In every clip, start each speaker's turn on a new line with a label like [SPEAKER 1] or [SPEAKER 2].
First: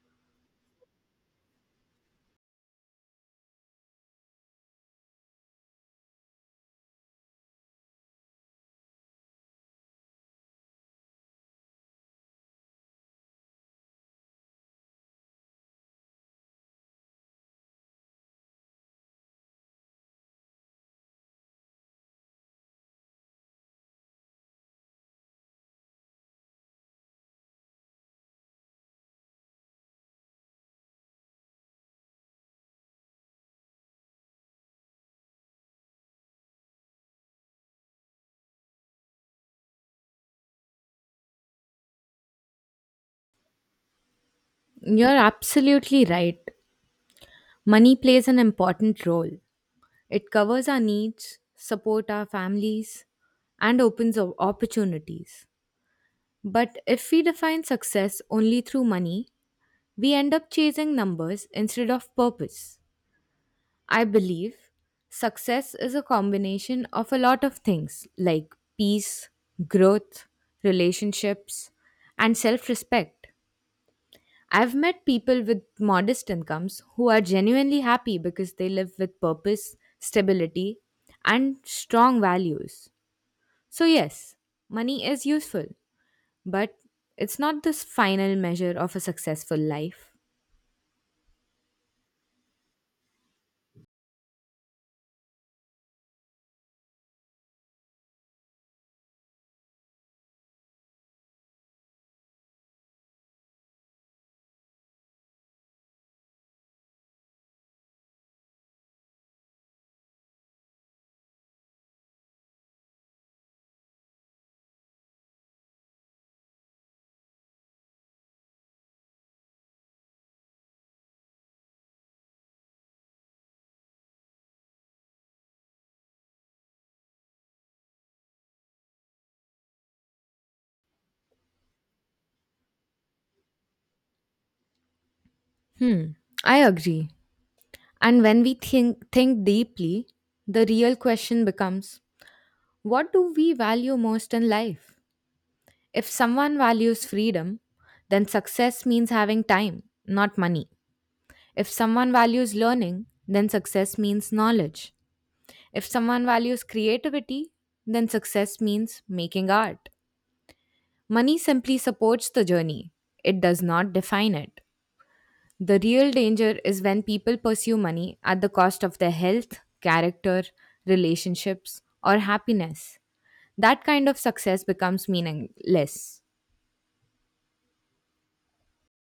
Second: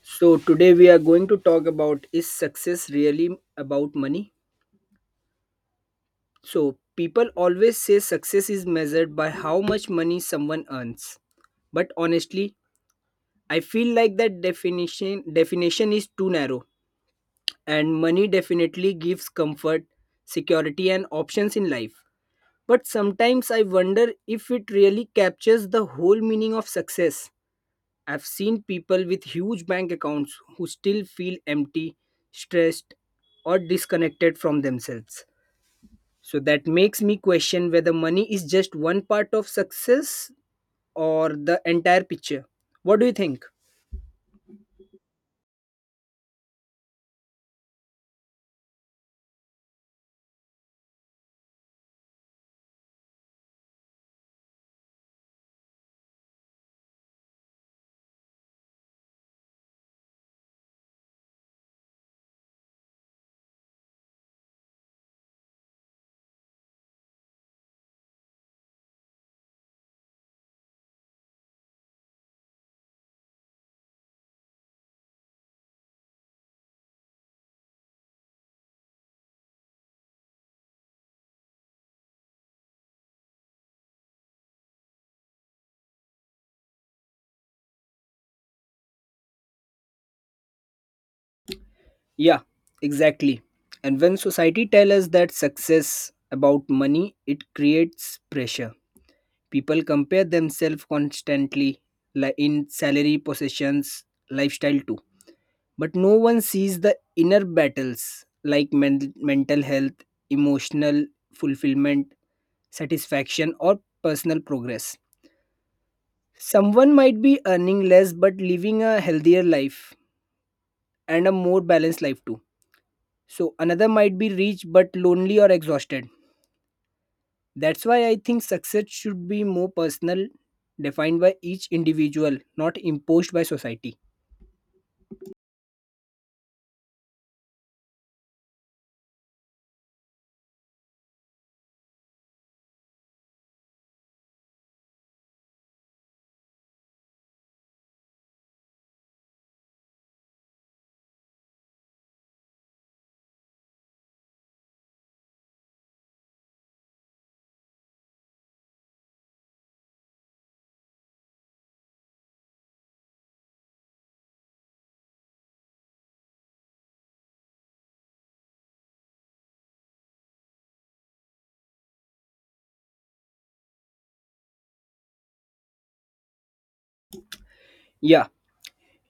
[SPEAKER 1] So, today we are going to talk about is success really about money? So, people always say success is measured by how much money someone earns. But honestly, I feel like that definition is too narrow and money definitely gives comfort, security and options in life. But sometimes I wonder if it really captures the whole meaning of success. I've seen people with huge bank accounts who still feel empty, stressed, or disconnected from themselves. So that makes me question whether money is just one part of success or the entire picture. What do you think?
[SPEAKER 2] You're absolutely right. Money plays an important role. It covers our needs, support our families, and opens opportunities. But if we define success only through money, we end up chasing numbers instead of purpose. I believe success is a combination of a lot of things like peace, growth, relationships, and self respect. I've met people with modest incomes who are genuinely happy because they live with purpose, stability, and strong values. So, yes, money is useful, but it's not the final measure of a successful life.
[SPEAKER 1] Yeah, exactly. And when society tells us that success about money, it creates pressure. People compare themselves constantly like in salary, possessions, lifestyle too, but no one sees the inner battles like mental health, emotional fulfillment, satisfaction, or personal progress. Someone might be earning less but living a healthier life and a more balanced life too. So, another might be rich but lonely or exhausted. That's why I think success should be more personal, defined by each individual, not imposed by society.
[SPEAKER 2] Hmm, I agree. And when we think deeply, the real question becomes what do we value most in life? If someone values freedom, then success means having time, not money. If someone values learning, then success means knowledge. If someone values creativity, then success means making art. Money simply supports the journey, it does not define it. The real danger is when people pursue money at the cost of their health, character, relationships, or happiness. That kind of success becomes meaningless.
[SPEAKER 1] Yeah,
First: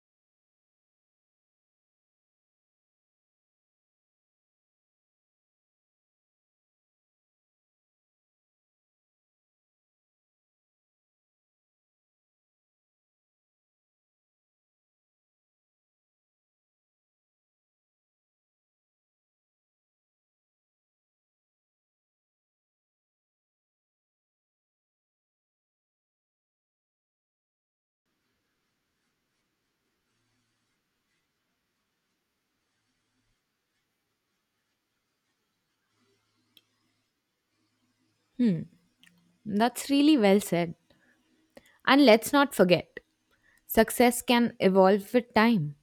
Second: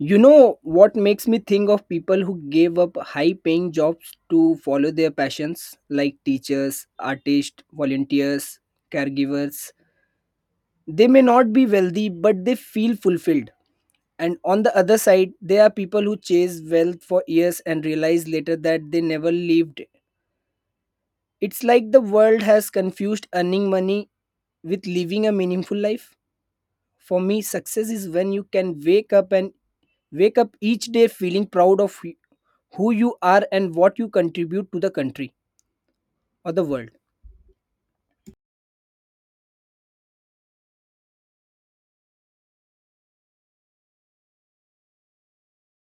[SPEAKER 1] you know what makes me think of people who gave up high paying jobs to follow their passions, like teachers, artists, volunteers, caregivers. They may not be wealthy, but they feel fulfilled. And on the other side, there are people who chase wealth for years and realize later that they never lived it. It's like the world has confused earning money with living a meaningful life. For me, success is when you can wake up each day feeling proud of who you are and what you contribute to the country or the world.
[SPEAKER 2] That's really well said. And let's not forget, success can evolve with time.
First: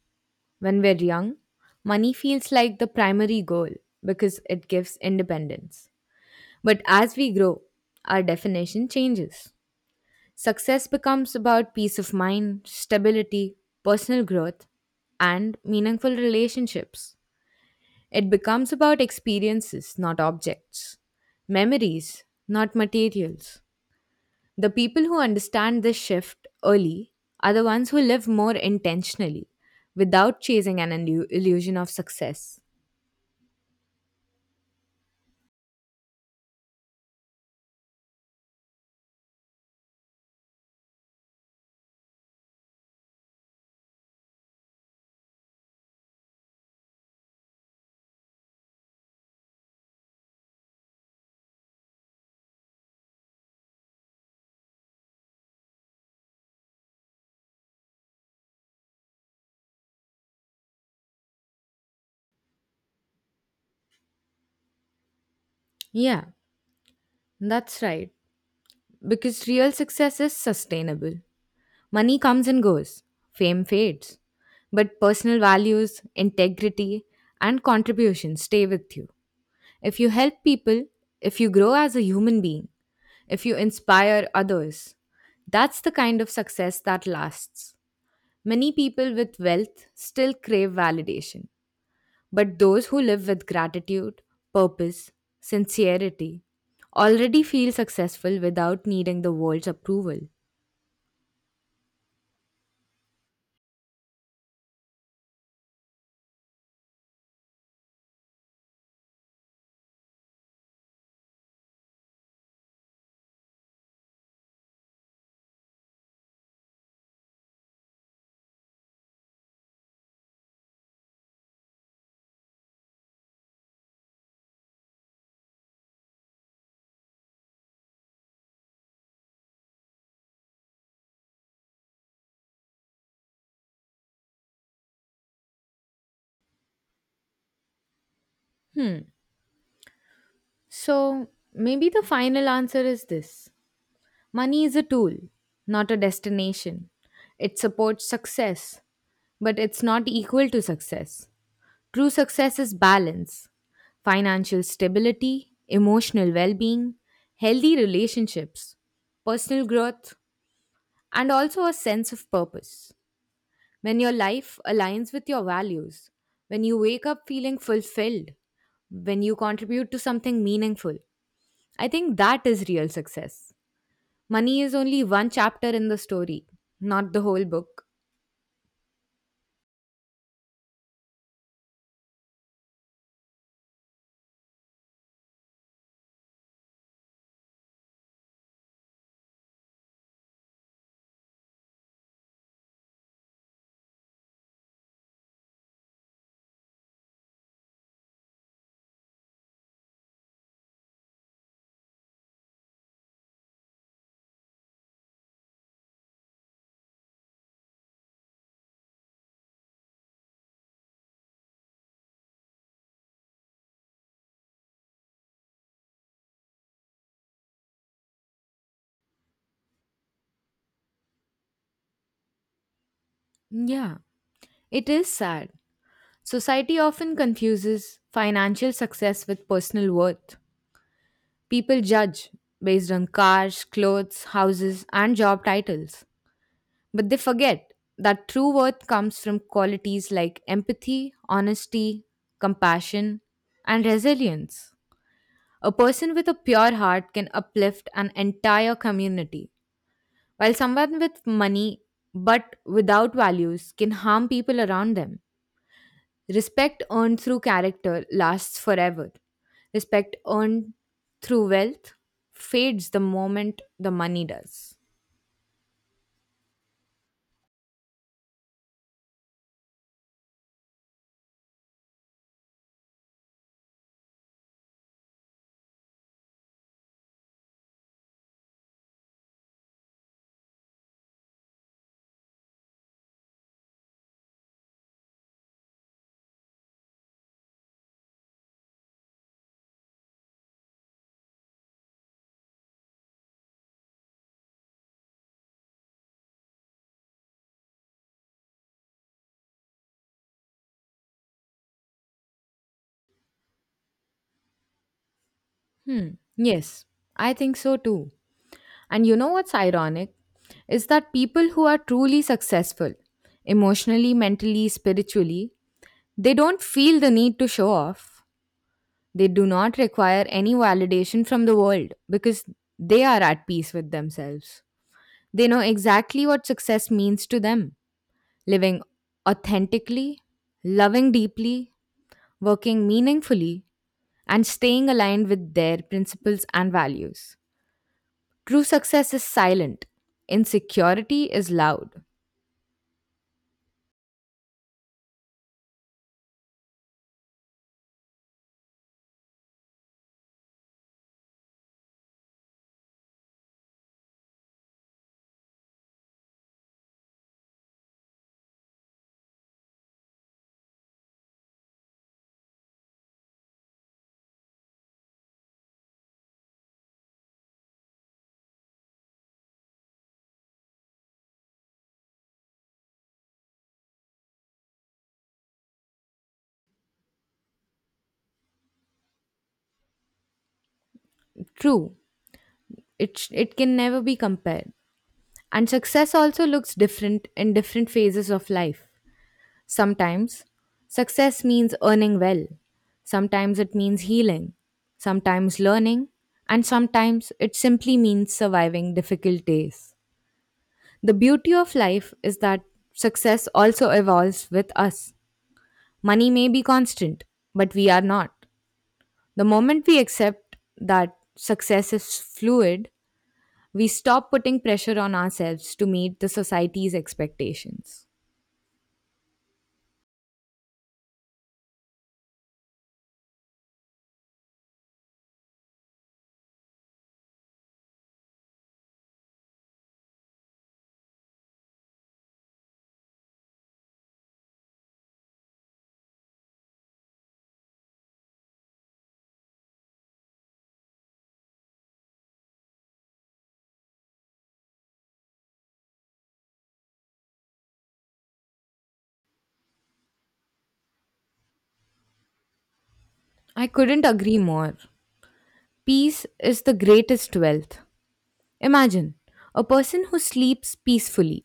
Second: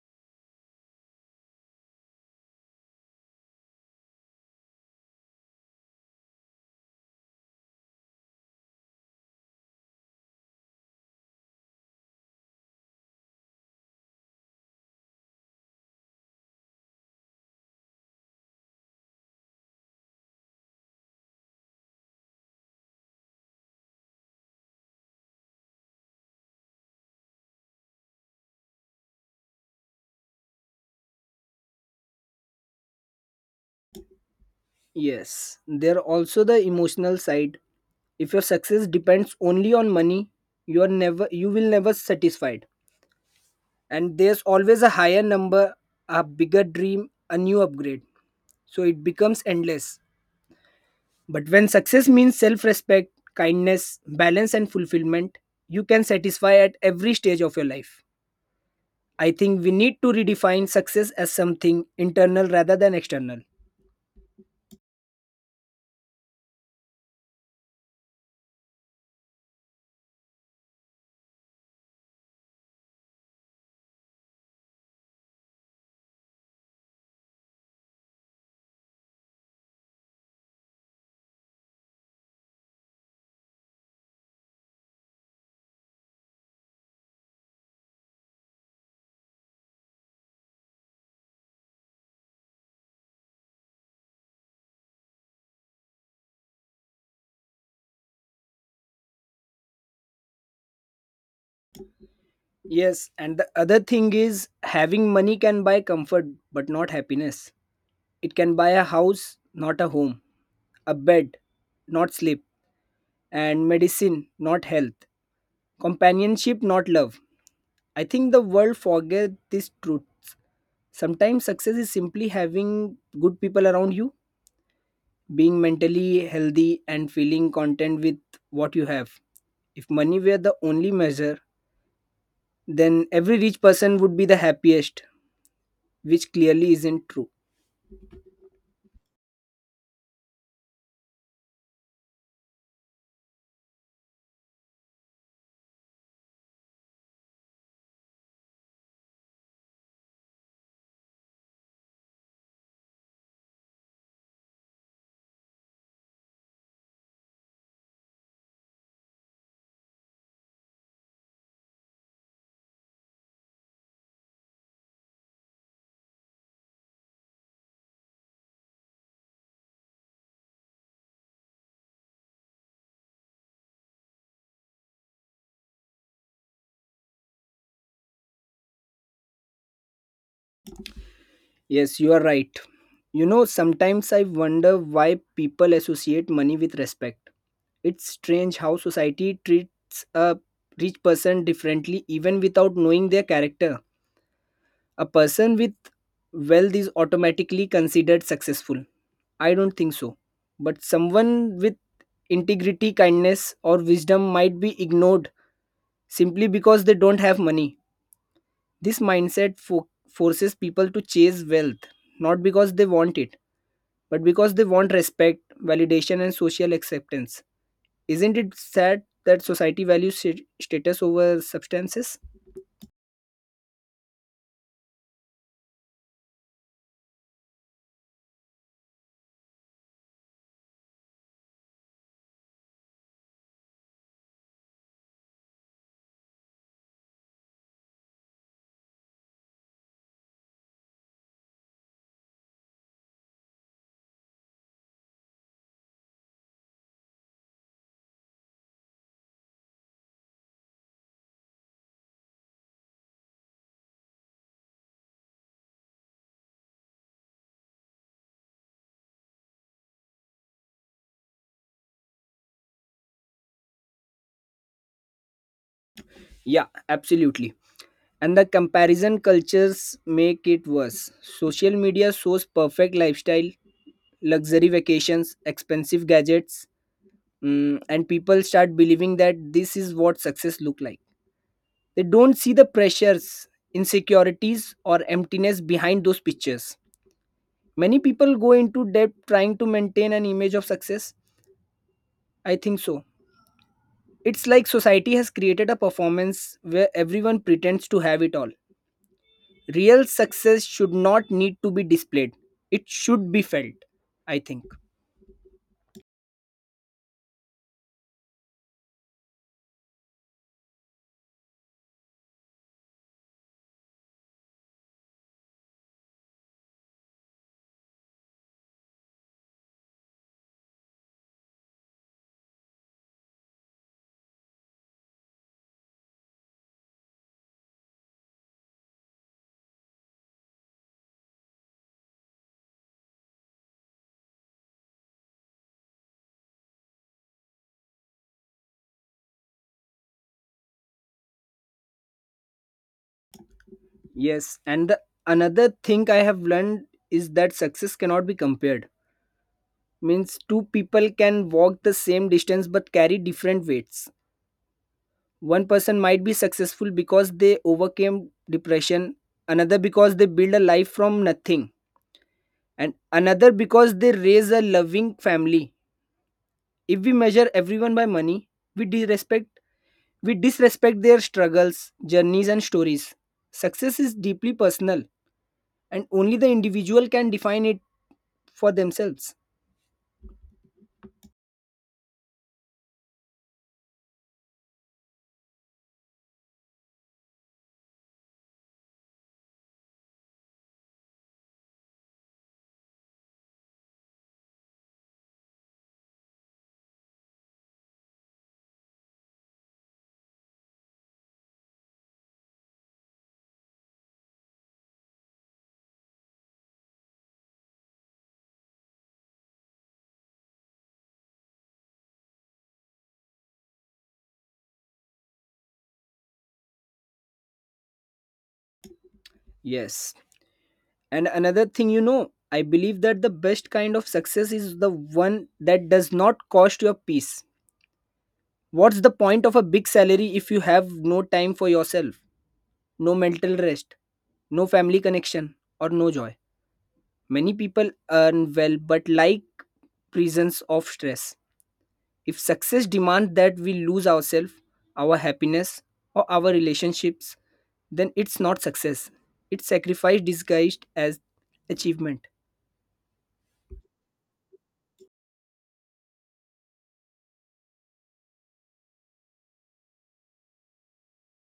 [SPEAKER 2] When we're young, money feels like the primary goal because it gives independence. But as we grow, our definition changes. Success becomes about peace of mind, stability, personal growth, and meaningful relationships. It becomes about experiences, not objects, memories, not materials. The people who understand this shift early are the ones who live more intentionally without chasing an illusion of success.
[SPEAKER 1] Yes, there are also the emotional side. If your success depends only on money, you will never satisfied. And there's always a higher number, a bigger dream, a new upgrade. So it becomes endless. But when success means self respect, kindness, balance, and fulfillment, you can satisfy at every stage of your life. I think we need to redefine success as something internal rather than external.
[SPEAKER 2] Yeah, that's right. Because real success is sustainable. Money comes and goes, fame fades. But personal values, integrity, and contribution stay with you. If you help people, if you grow as a human being, if you inspire others, that's the kind of success that lasts. Many people with wealth still crave validation, but those who live with gratitude, purpose, sincerity already feel successful without needing the world's approval.
[SPEAKER 1] Yes, and the other thing is having money can buy comfort but not happiness. It can buy a house, not a home, a bed, not sleep, and medicine, not health, companionship, not love. I think the world forget these truths. Sometimes success is simply having good people around you, being mentally healthy, and feeling content with what you have. If money were the only measure, then every rich person would be the happiest, which clearly isn't true.
[SPEAKER 2] Hmm. So maybe the final answer is this: money is a tool, not a destination. It supports success, but it's not equal to success. True success is balance, financial stability, emotional well being, healthy relationships, personal growth, and also a sense of purpose. When your life aligns with your values, when you wake up feeling fulfilled, when you contribute to something meaningful. I think that is real success. Money is only one chapter in the story, not the whole book.
[SPEAKER 1] Yes, you are right. Sometimes I wonder why people associate money with respect. It's strange how society treats a rich person differently even without knowing their character. A person with wealth is automatically considered successful. I don't think so. But someone with integrity, kindness, or wisdom might be ignored simply because they don't have money. This mindset forces people to chase wealth, not because they want it, but because they want respect, validation, and social acceptance. Isn't it sad that society values status over substances?
[SPEAKER 2] Yeah, it is sad. Society often confuses financial success with personal worth. People judge based on cars, clothes, houses, and job titles. But they forget that true worth comes from qualities like empathy, honesty, compassion, and resilience. A person with a pure heart can uplift an entire community, while someone with money but without values can harm people around them. Respect earned through character lasts forever. Respect earned through wealth fades the moment the money does.
[SPEAKER 1] Yeah, absolutely. And the comparison cultures make it worse. Social media shows perfect lifestyle, luxury vacations, expensive gadgets, and people start believing that this is what success look like. They don't see the pressures, insecurities, or emptiness behind those pictures. Many people go into debt trying to maintain an image of success. I think so. It's like society has created a performance where everyone pretends to have it all. Real success should not need to be displayed. It should be felt, I think.
[SPEAKER 2] Hmm. Yes, I think so too. And you know what's ironic? Is that people who are truly successful, emotionally, mentally, spiritually, they don't feel the need to show off. They do not require any validation from the world because they are at peace with themselves. They know exactly what success means to them: living authentically, loving deeply, working meaningfully, and staying aligned with their principles and values. True success is silent, insecurity is loud.
[SPEAKER 1] Yes, and another thing I have learned is that success cannot be compared. Means two people can walk the same distance but carry different weights. One person might be successful because they overcame depression, another because they build a life from nothing, and another because they raise a loving family. If we measure everyone by money, we disrespect We disrespect their struggles, journeys, and stories. Success is deeply personal, and only the individual can define it for themselves.
[SPEAKER 2] True, it can never be compared. And success also looks different in different phases of life. Sometimes, success means earning well, sometimes, it means healing, sometimes, learning, and sometimes, it simply means surviving difficult days. The beauty of life is that success also evolves with us. Money may be constant, but we are not. The moment we accept that success is fluid, we stop putting pressure on ourselves to meet the society's expectations.
[SPEAKER 1] Yes. And another thing, I believe that the best kind of success is the one that does not cost your peace. What's the point of a big salary if you have no time for yourself, no mental rest, no family connection, or no joy? Many people earn well but like prisons of stress. If success demands that we lose ourselves, our happiness, or our relationships, then it's not success. It's sacrifice disguised as achievement.
[SPEAKER 2] I couldn't agree more. Peace is the greatest wealth. Imagine a person who sleeps peacefully,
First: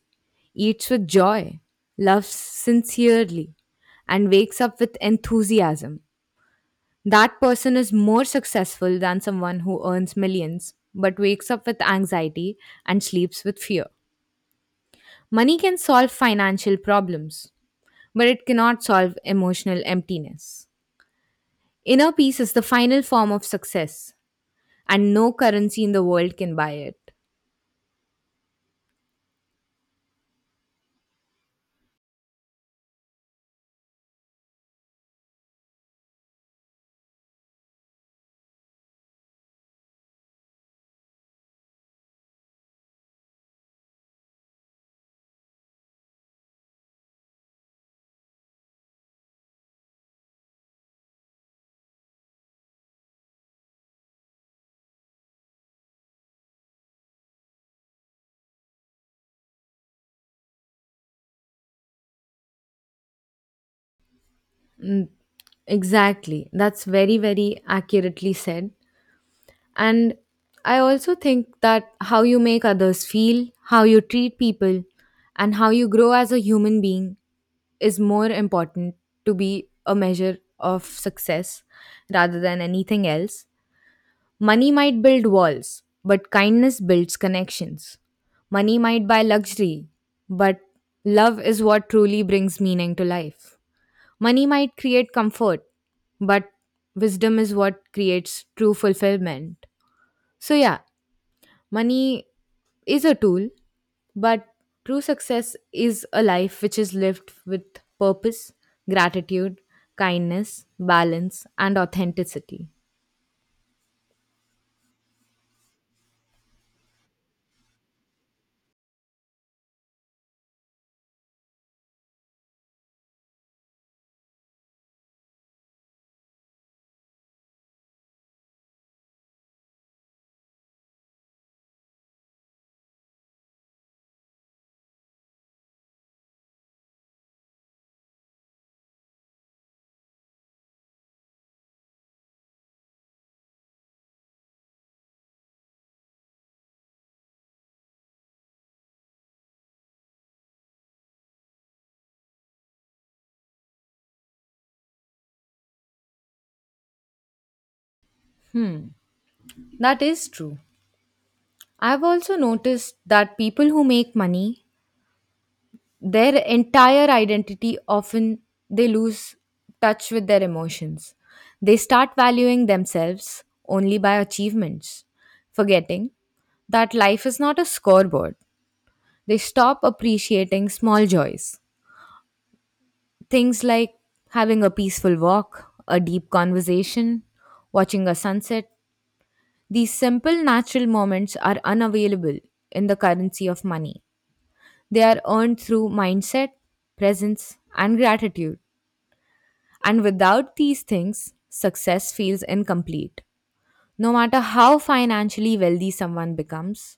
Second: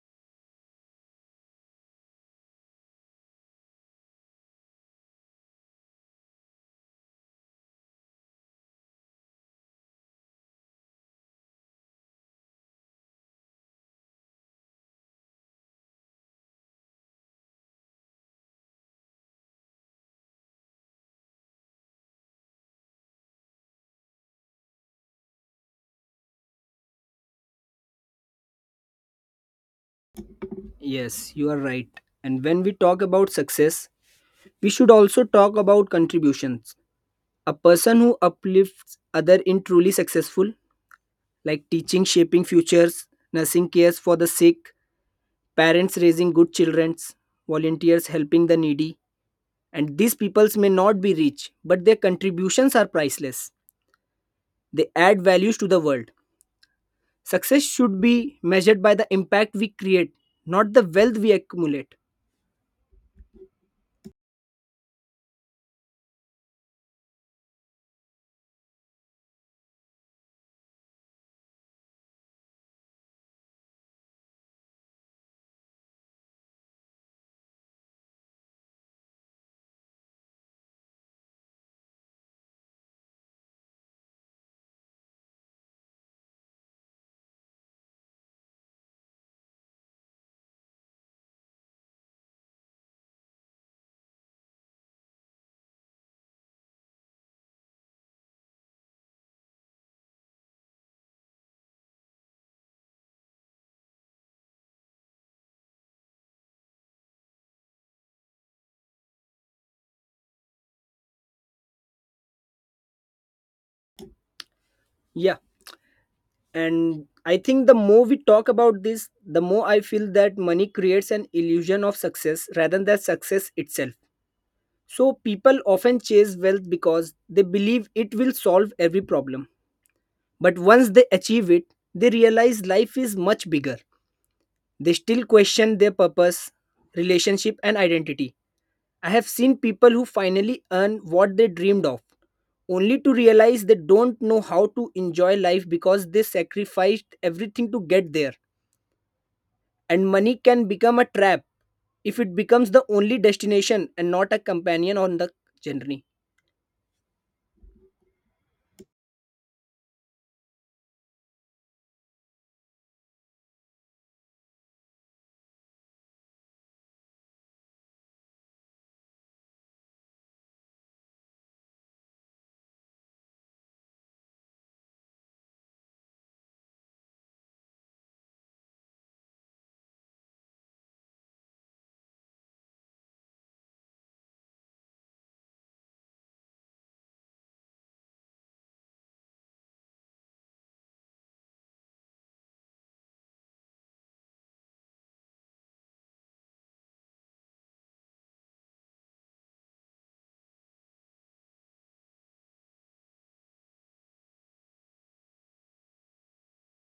[SPEAKER 2] eats with joy, loves sincerely, and wakes up with enthusiasm. That person is more successful than someone who earns millions but wakes up with anxiety and sleeps with fear. Money can solve financial problems, but it cannot solve emotional emptiness. Inner peace is the final form of success, and no currency in the world can buy it.
[SPEAKER 1] Yes, you are right. And when we talk about success, we should also talk about contributions. A person who uplifts other in truly successful, like teaching, shaping futures, nursing cares for the sick, parents raising good children, volunteers helping the needy. And these peoples may not be rich, but their contributions are priceless. They add values to the world. Success should be measured by the impact we create, not the wealth we accumulate.
[SPEAKER 2] Exactly. That's very accurately said. And I also think that how you make others feel, how you treat people, and how you grow as a human being is more important to be a measure of success rather than anything else. Money might build walls, but kindness builds connections. Money might buy luxury, but love is what truly brings meaning to life. Money might create comfort, but wisdom is what creates true fulfillment. So, yeah, money is a tool, but true success is a life which is lived with purpose, gratitude, kindness, balance, and authenticity.
[SPEAKER 1] Yeah. And I think the more we talk about this, the more I feel that money creates an illusion of success rather than success itself. So people often chase wealth because they believe it will solve every problem. But once they achieve it, they realize life is much bigger. They still question their purpose, relationship, and identity. I have seen people who finally earn what they dreamed of, only to realize they don't know how to enjoy life because they sacrificed everything to get there. And money can become a trap if it becomes the only destination and not a companion on the journey.
[SPEAKER 2] Hmm, that is true. I've also noticed that people who make money, their entire identity often they lose touch with their emotions. They start valuing themselves only by achievements, forgetting that life is not a scoreboard. They stop appreciating small joys. Things like having a peaceful walk, a deep conversation, watching a sunset. These simple natural moments are unavailable in the currency of money. They are earned through mindset, presence, and gratitude. And without these things, success feels incomplete, no matter how financially wealthy someone becomes.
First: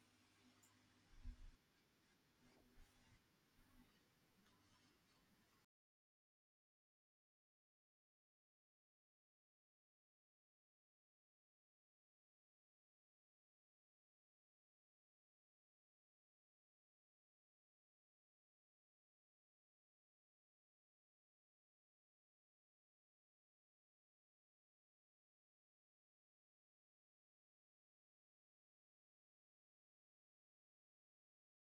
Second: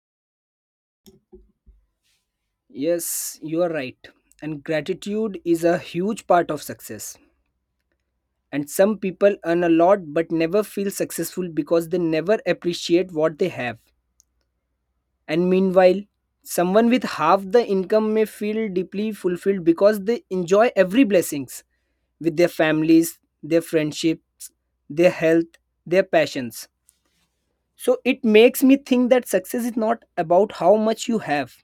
[SPEAKER 1] Yes, you are right. And gratitude is a huge part of success. And some people earn a lot but never feel successful because they never appreciate what they have. And meanwhile, someone with half the income may feel deeply fulfilled because they enjoy every blessings with their families, their friendships, their health, their passions. So it makes me think that success is not about how much you have,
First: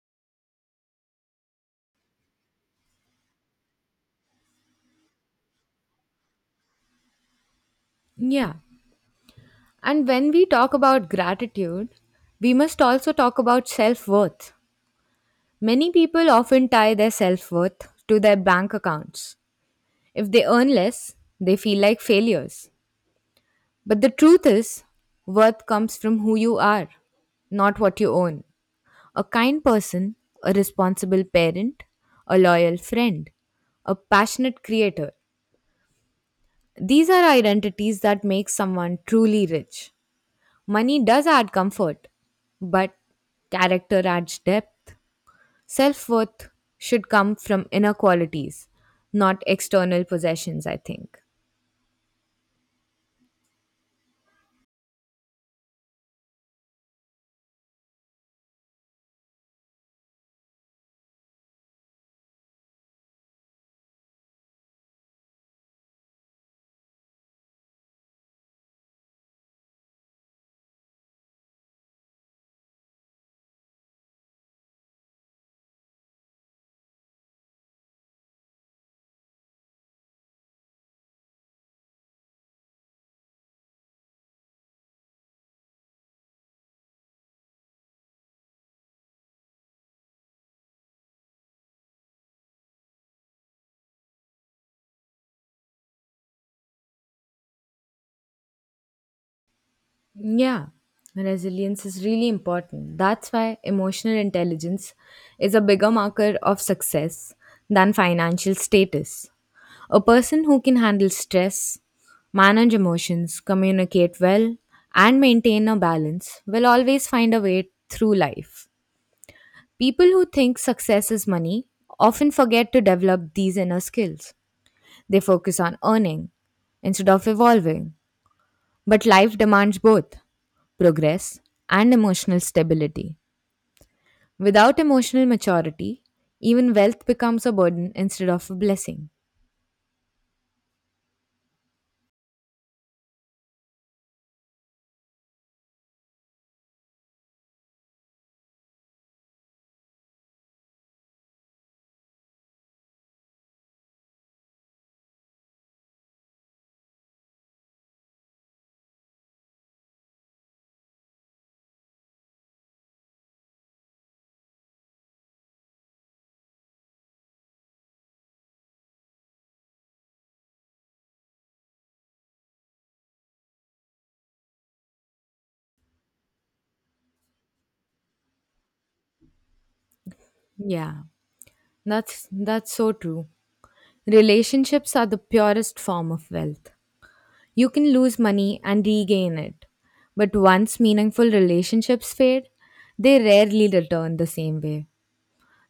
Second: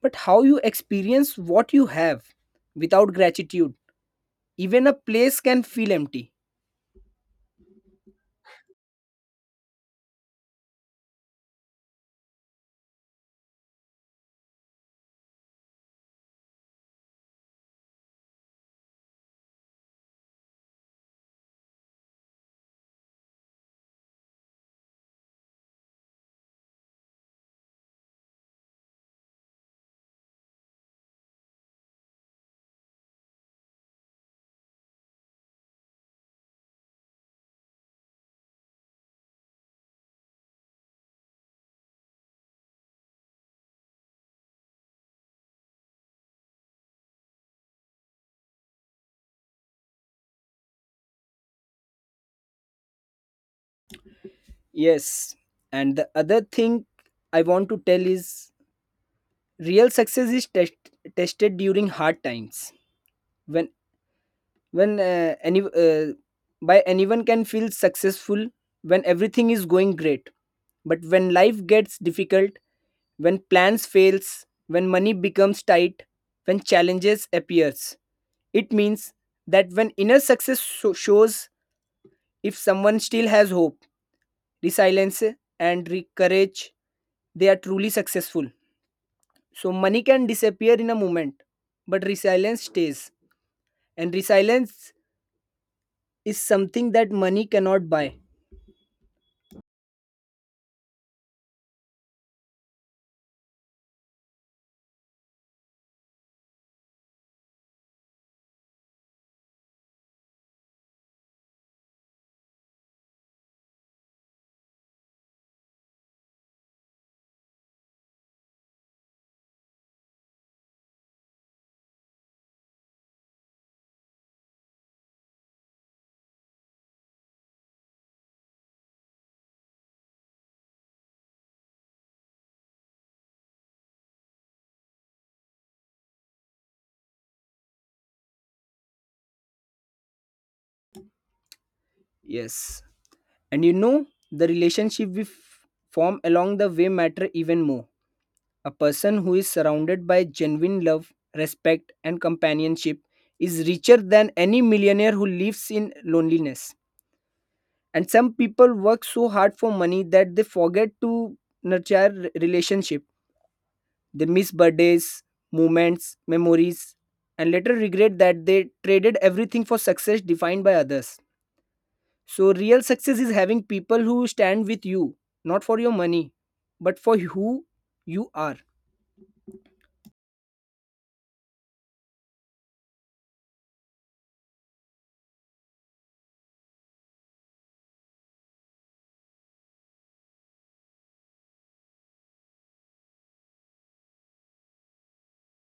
[SPEAKER 1] but how you experience what you have. Without gratitude, even a place can feel empty.
[SPEAKER 2] Yeah. And when we talk about gratitude, we must also talk about self worth. Many people often tie their self worth to their bank accounts. If they earn less, they feel like failures. But the truth is, worth comes from who you are, not what you own. A kind person, a responsible parent, a loyal friend, a passionate creator. These are identities that make someone truly rich. Money does add comfort, but character adds depth. Self worth should come from inner qualities, not external possessions, I think.
[SPEAKER 1] Yes, and the other thing I want to tell is real success is tested during hard times. When when any by anyone can feel successful when everything is going great, but when life gets difficult, when plans fails, when money becomes tight, when challenges appears, it means that when inner success shows, if someone still has hope, resilience, and courage, they are truly successful. So money can disappear in a moment, but resilience stays. And resilience is something that money cannot buy.
[SPEAKER 2] Yeah, resilience is really important. That's why emotional intelligence is a bigger marker of success than financial status. A person who can handle stress, manage emotions, communicate well, and maintain a balance will always find a way through life. People who think success is money often forget to develop these inner skills. They focus on earning instead of evolving. But life demands both progress and emotional stability. Without emotional maturity, even wealth becomes a burden instead of a blessing.
[SPEAKER 1] Yes, and you know the relationship form along the way matter even more. A person who is surrounded by genuine love, respect and companionship is richer than any millionaire who lives in loneliness. And some people work so hard for money that they forget to nurture relationship. They miss birthdays, moments, memories, and later regret that they traded everything for success defined by others. So real success is having people who stand with you, not for your money, but for who you are.
[SPEAKER 2] Yeah, that's so true. Relationships are the purest form of wealth. You can lose money and regain it. But once meaningful relationships fade, they rarely return the same way.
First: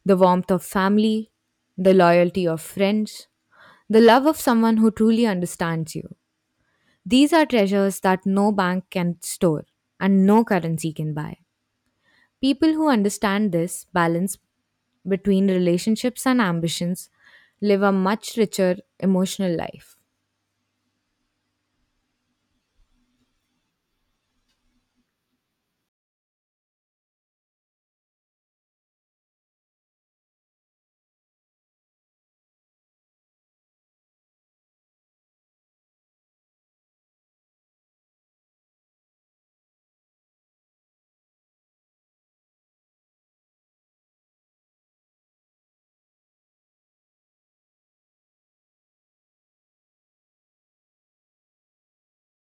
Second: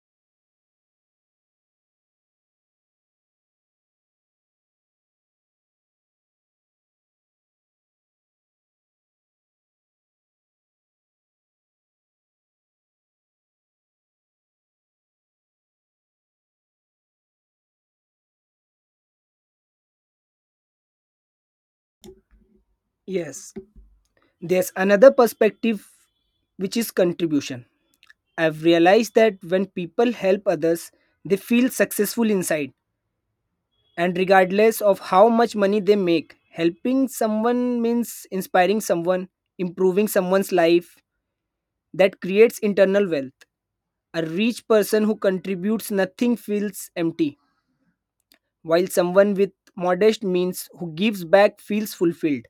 [SPEAKER 2] The warmth of family, the loyalty of friends, the love of someone who truly understands you. These are treasures that no bank can store and no currency can buy. People who understand this balance between relationships and ambitions live a much richer emotional life.
[SPEAKER 1] Yes, there's another perspective, which is contribution. I've realized that when people help others they feel successful inside. And regardless of how much money they make, helping someone means inspiring someone, improving someone's life. That creates internal wealth. A rich person who contributes nothing feels empty, while someone with modest means who gives back feels fulfilled.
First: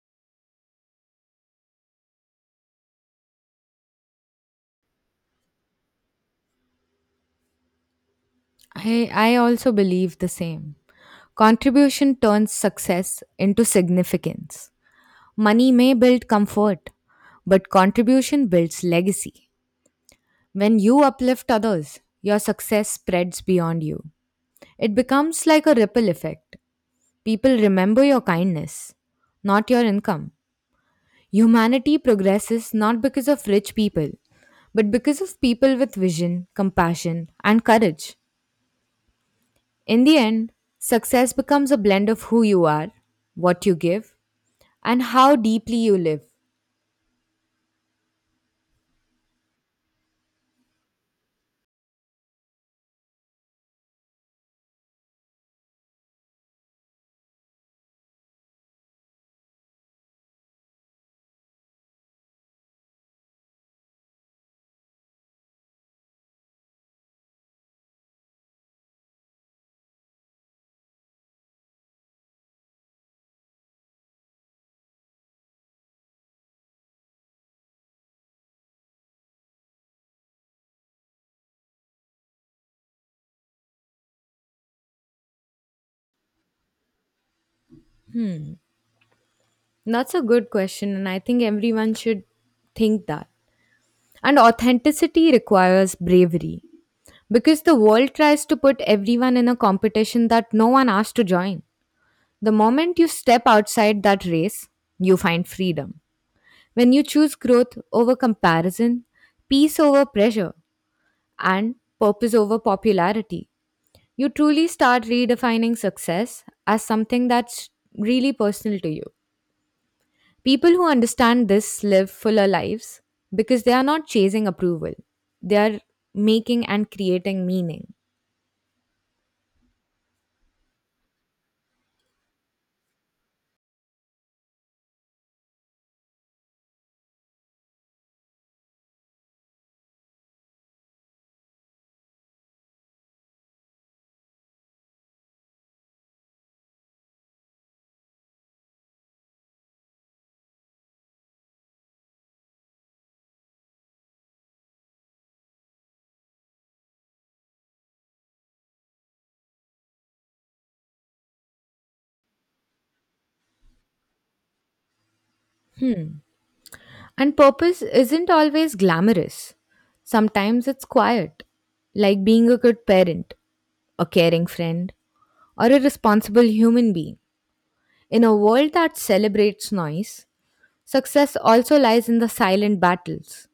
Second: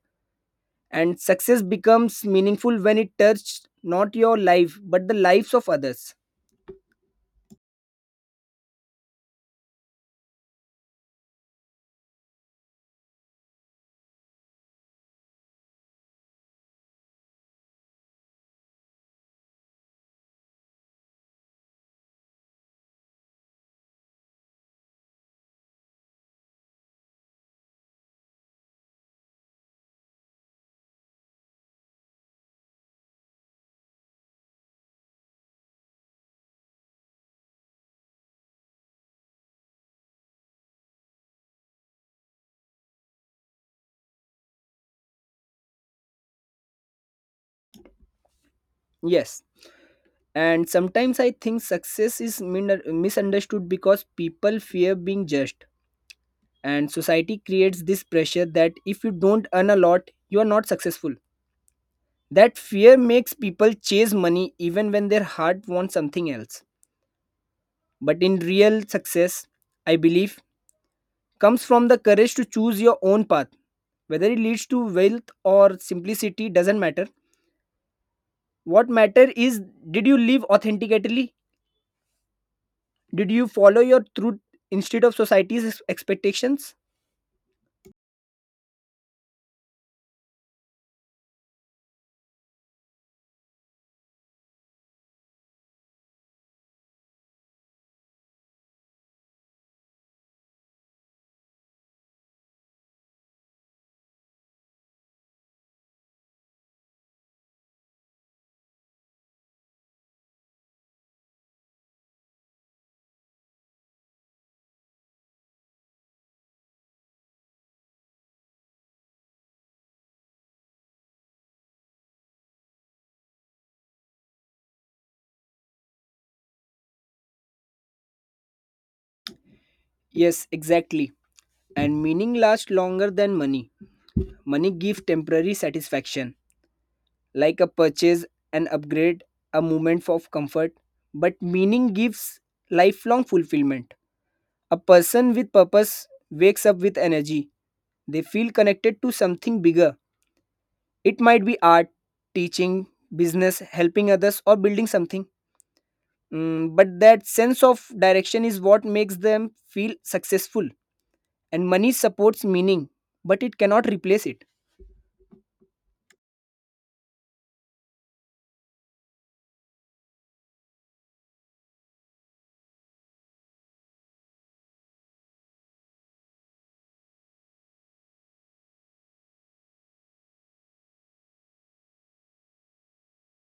[SPEAKER 1] And success becomes meaningful when it touches not your life but the lives of others.
[SPEAKER 2] I also believe the same. Contribution turns success into significance. Money may build comfort, but contribution builds legacy. When you uplift others, your success spreads beyond you. It becomes like a ripple effect. People remember your kindness, not your income. Humanity progresses not because of rich people, but because of people with vision, compassion, and courage. In the end, success becomes a blend of who you are, what you give, and how deeply you live.
[SPEAKER 1] Yes. And sometimes I think success is misunderstood because people fear being judged, and society creates this pressure that if you don't earn a lot you are not successful. That fear makes people chase money even when their heart wants something else. But in real success, I believe, comes from the courage to choose your own path. Whether it leads to wealth or simplicity doesn't matter. What matter is, did you live authentically, did you follow your truth instead of society's expectations?
[SPEAKER 2] That's a good question, and I think everyone should think that. And authenticity requires bravery because the world tries to put everyone in a competition that no one asked to join. The moment you step outside that race, you find freedom. When you choose growth over comparison, peace over pressure, and purpose over popularity, you truly start redefining success as something that's really personal to you. People who understand this live fuller lives because they are not chasing approval, they are making and creating meaning.
[SPEAKER 1] Yes, exactly. And meaning lasts longer than money. Money gives temporary satisfaction, like a purchase, an upgrade, a moment of comfort, but meaning gives lifelong fulfillment. A person with purpose wakes up with energy. They feel connected to something bigger. It might be art, teaching, business, helping others, or building something. But that sense of direction is what makes them feel successful. And money supports meaning, but it cannot replace it.
[SPEAKER 2] And purpose isn't always glamorous, sometimes it's quiet, like being a good parent, a caring friend, or a responsible human being. In a world that celebrates noise, success also lies in the silent battles.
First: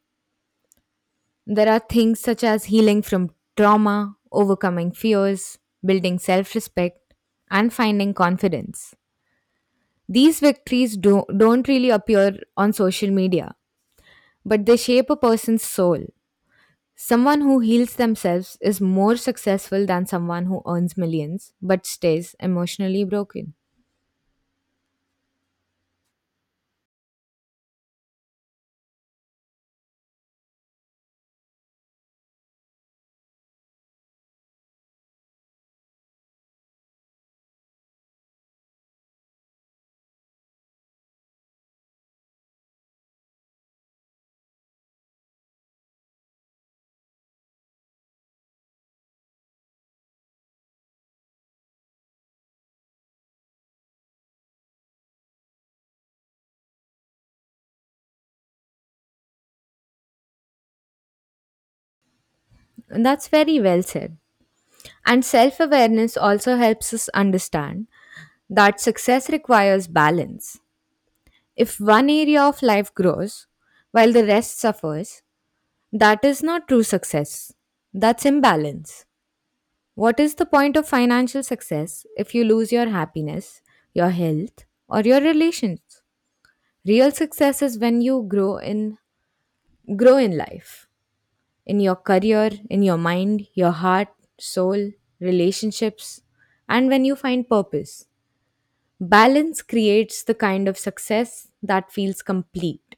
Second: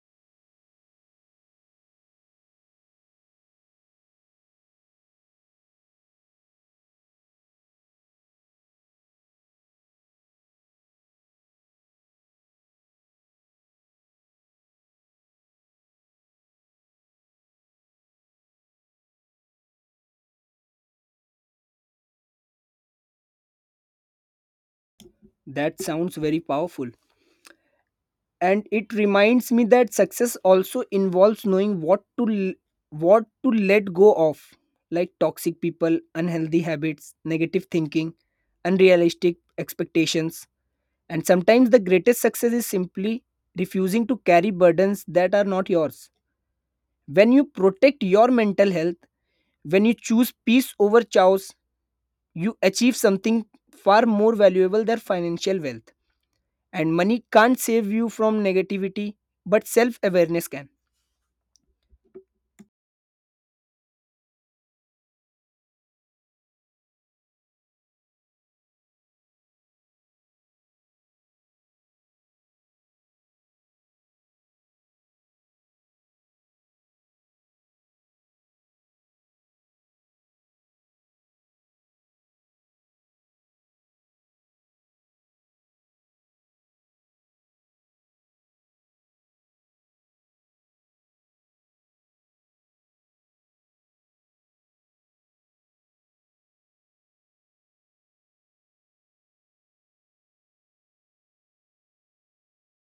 [SPEAKER 2] There are things such as healing from trauma, overcoming fears, building self respect, and finding confidence. These victories don't really appear on social media, but they shape a person's soul. Someone who heals themselves is more successful than someone who earns millions but stays emotionally broken.
[SPEAKER 1] That sounds very powerful. And it reminds me that success also involves knowing what to let go of, like toxic people, unhealthy habits, negative thinking, unrealistic expectations. And sometimes the greatest success is simply refusing to carry burdens that are not yours. When you protect your mental health, when you choose peace over chaos, you achieve something far more valuable than financial wealth. And money can't save you from negativity, but self awareness can.
[SPEAKER 2] And that's very well said. And self awareness also helps us understand that success requires balance. If one area of life grows while the rest suffers, that is not true success. That's imbalance. What is the point of financial success if you lose your happiness, your health, or your relations? Real success is when you grow in life, in your career, in your mind, your heart, soul, relationships, and when you find purpose. Balance creates the kind of success that feels complete.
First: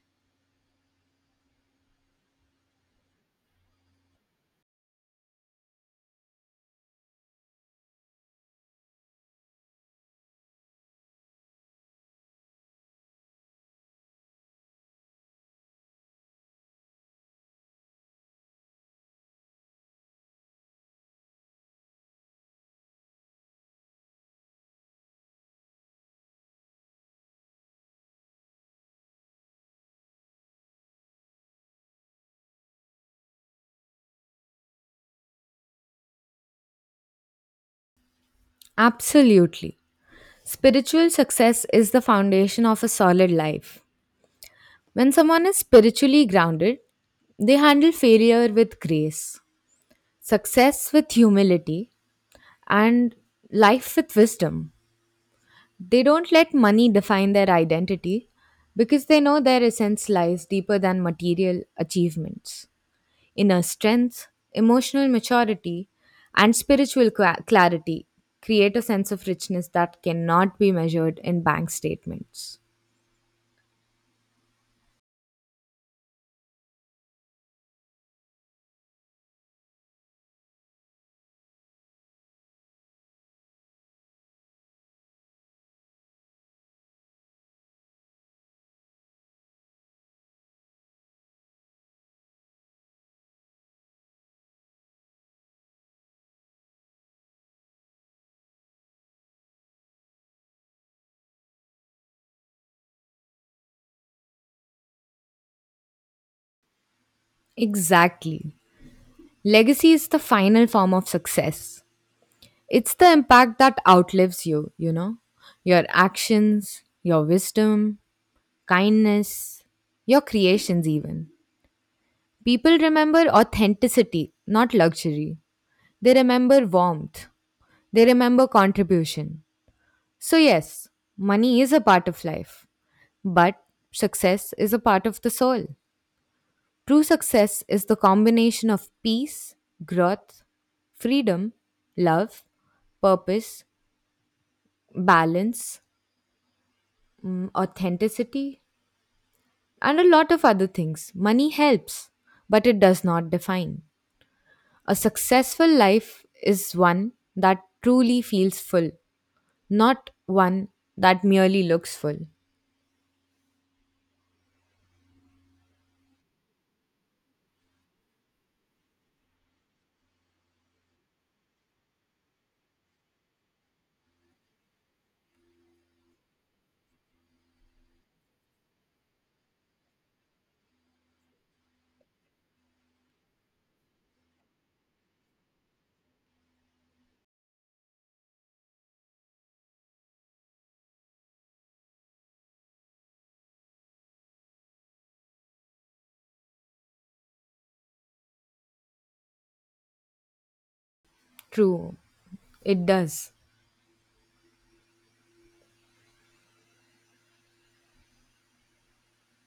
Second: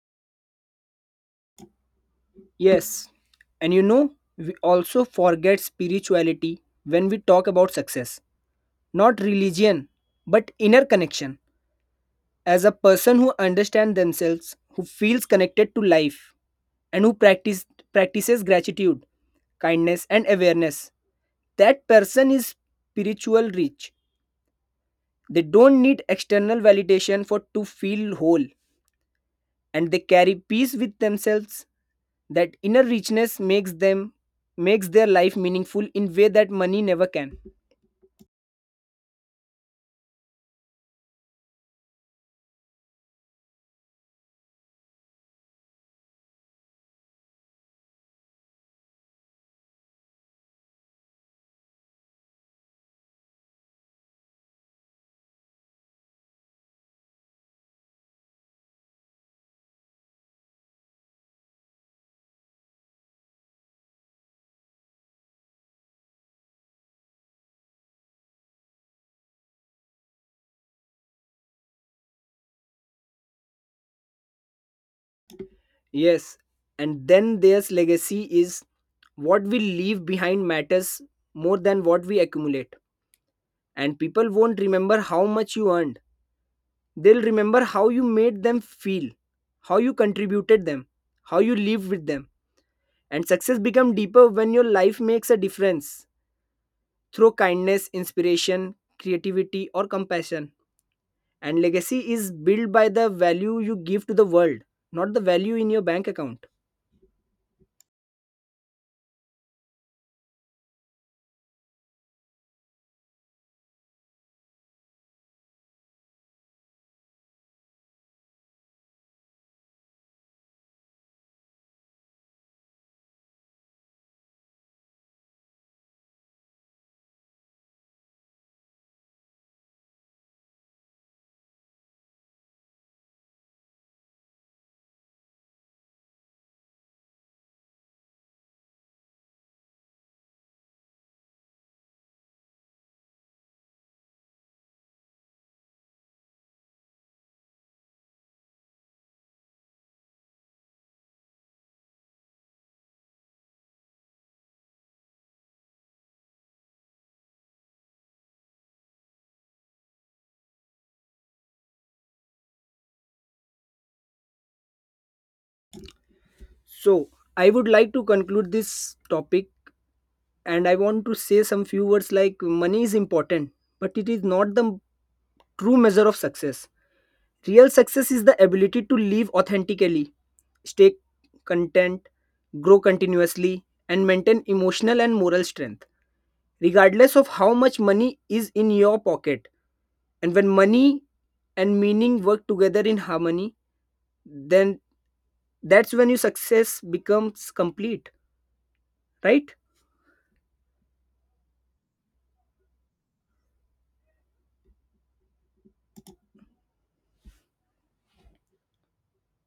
[SPEAKER 1] Yes. And we also forget spirituality when we talk about success. Not religion, but inner connection. As a person who understands themselves, who feels connected to life, and who practices gratitude, kindness, and awareness, that person is spiritual rich. They don't need external validation for to feel whole. And they carry peace with themselves. That inner richness makes their life meaningful in way that money never can.
[SPEAKER 2] Absolutely. Spiritual success is the foundation of a solid life. When someone is spiritually grounded, they handle failure with grace, success with humility, and life with wisdom. They don't let money define their identity because they know their essence lies deeper than material achievements. Inner strength, emotional maturity, and spiritual clarity create a sense of richness that cannot be measured in bank statements.
[SPEAKER 1] Yes, and then there's legacy is what we leave behind matters more than what we accumulate. And people won't remember how much you earned, they'll remember how you made them feel, how you contributed them, how you lived with them. And success become deeper when your life makes a difference through kindness, inspiration, creativity or compassion. And legacy is built by the value you give to the world, not the value in your bank account.
[SPEAKER 2] Exactly. Legacy is the final form of success. It's the impact that outlives you, you know? Your actions, your wisdom, kindness, your creations, even. People remember authenticity, not luxury. They remember warmth. They remember contribution. So, yes, money is a part of life, but success is a part of the soul. True success is the combination of peace, growth, freedom, love, purpose, balance, authenticity, and a lot of other things. Money helps, but it does not define. A successful life is one that truly feels full, not one that merely looks full.
[SPEAKER 1] So, I would like to conclude this topic, and I want to say some few words like money is important, but it is not the true measure of success. Real success is the ability to live authentically, stay content, grow continuously, and maintain emotional and moral strength, regardless of how much money is in your pocket. And when money and meaning work together in harmony, then that's when your success becomes complete, right?
[SPEAKER 2] True, it does.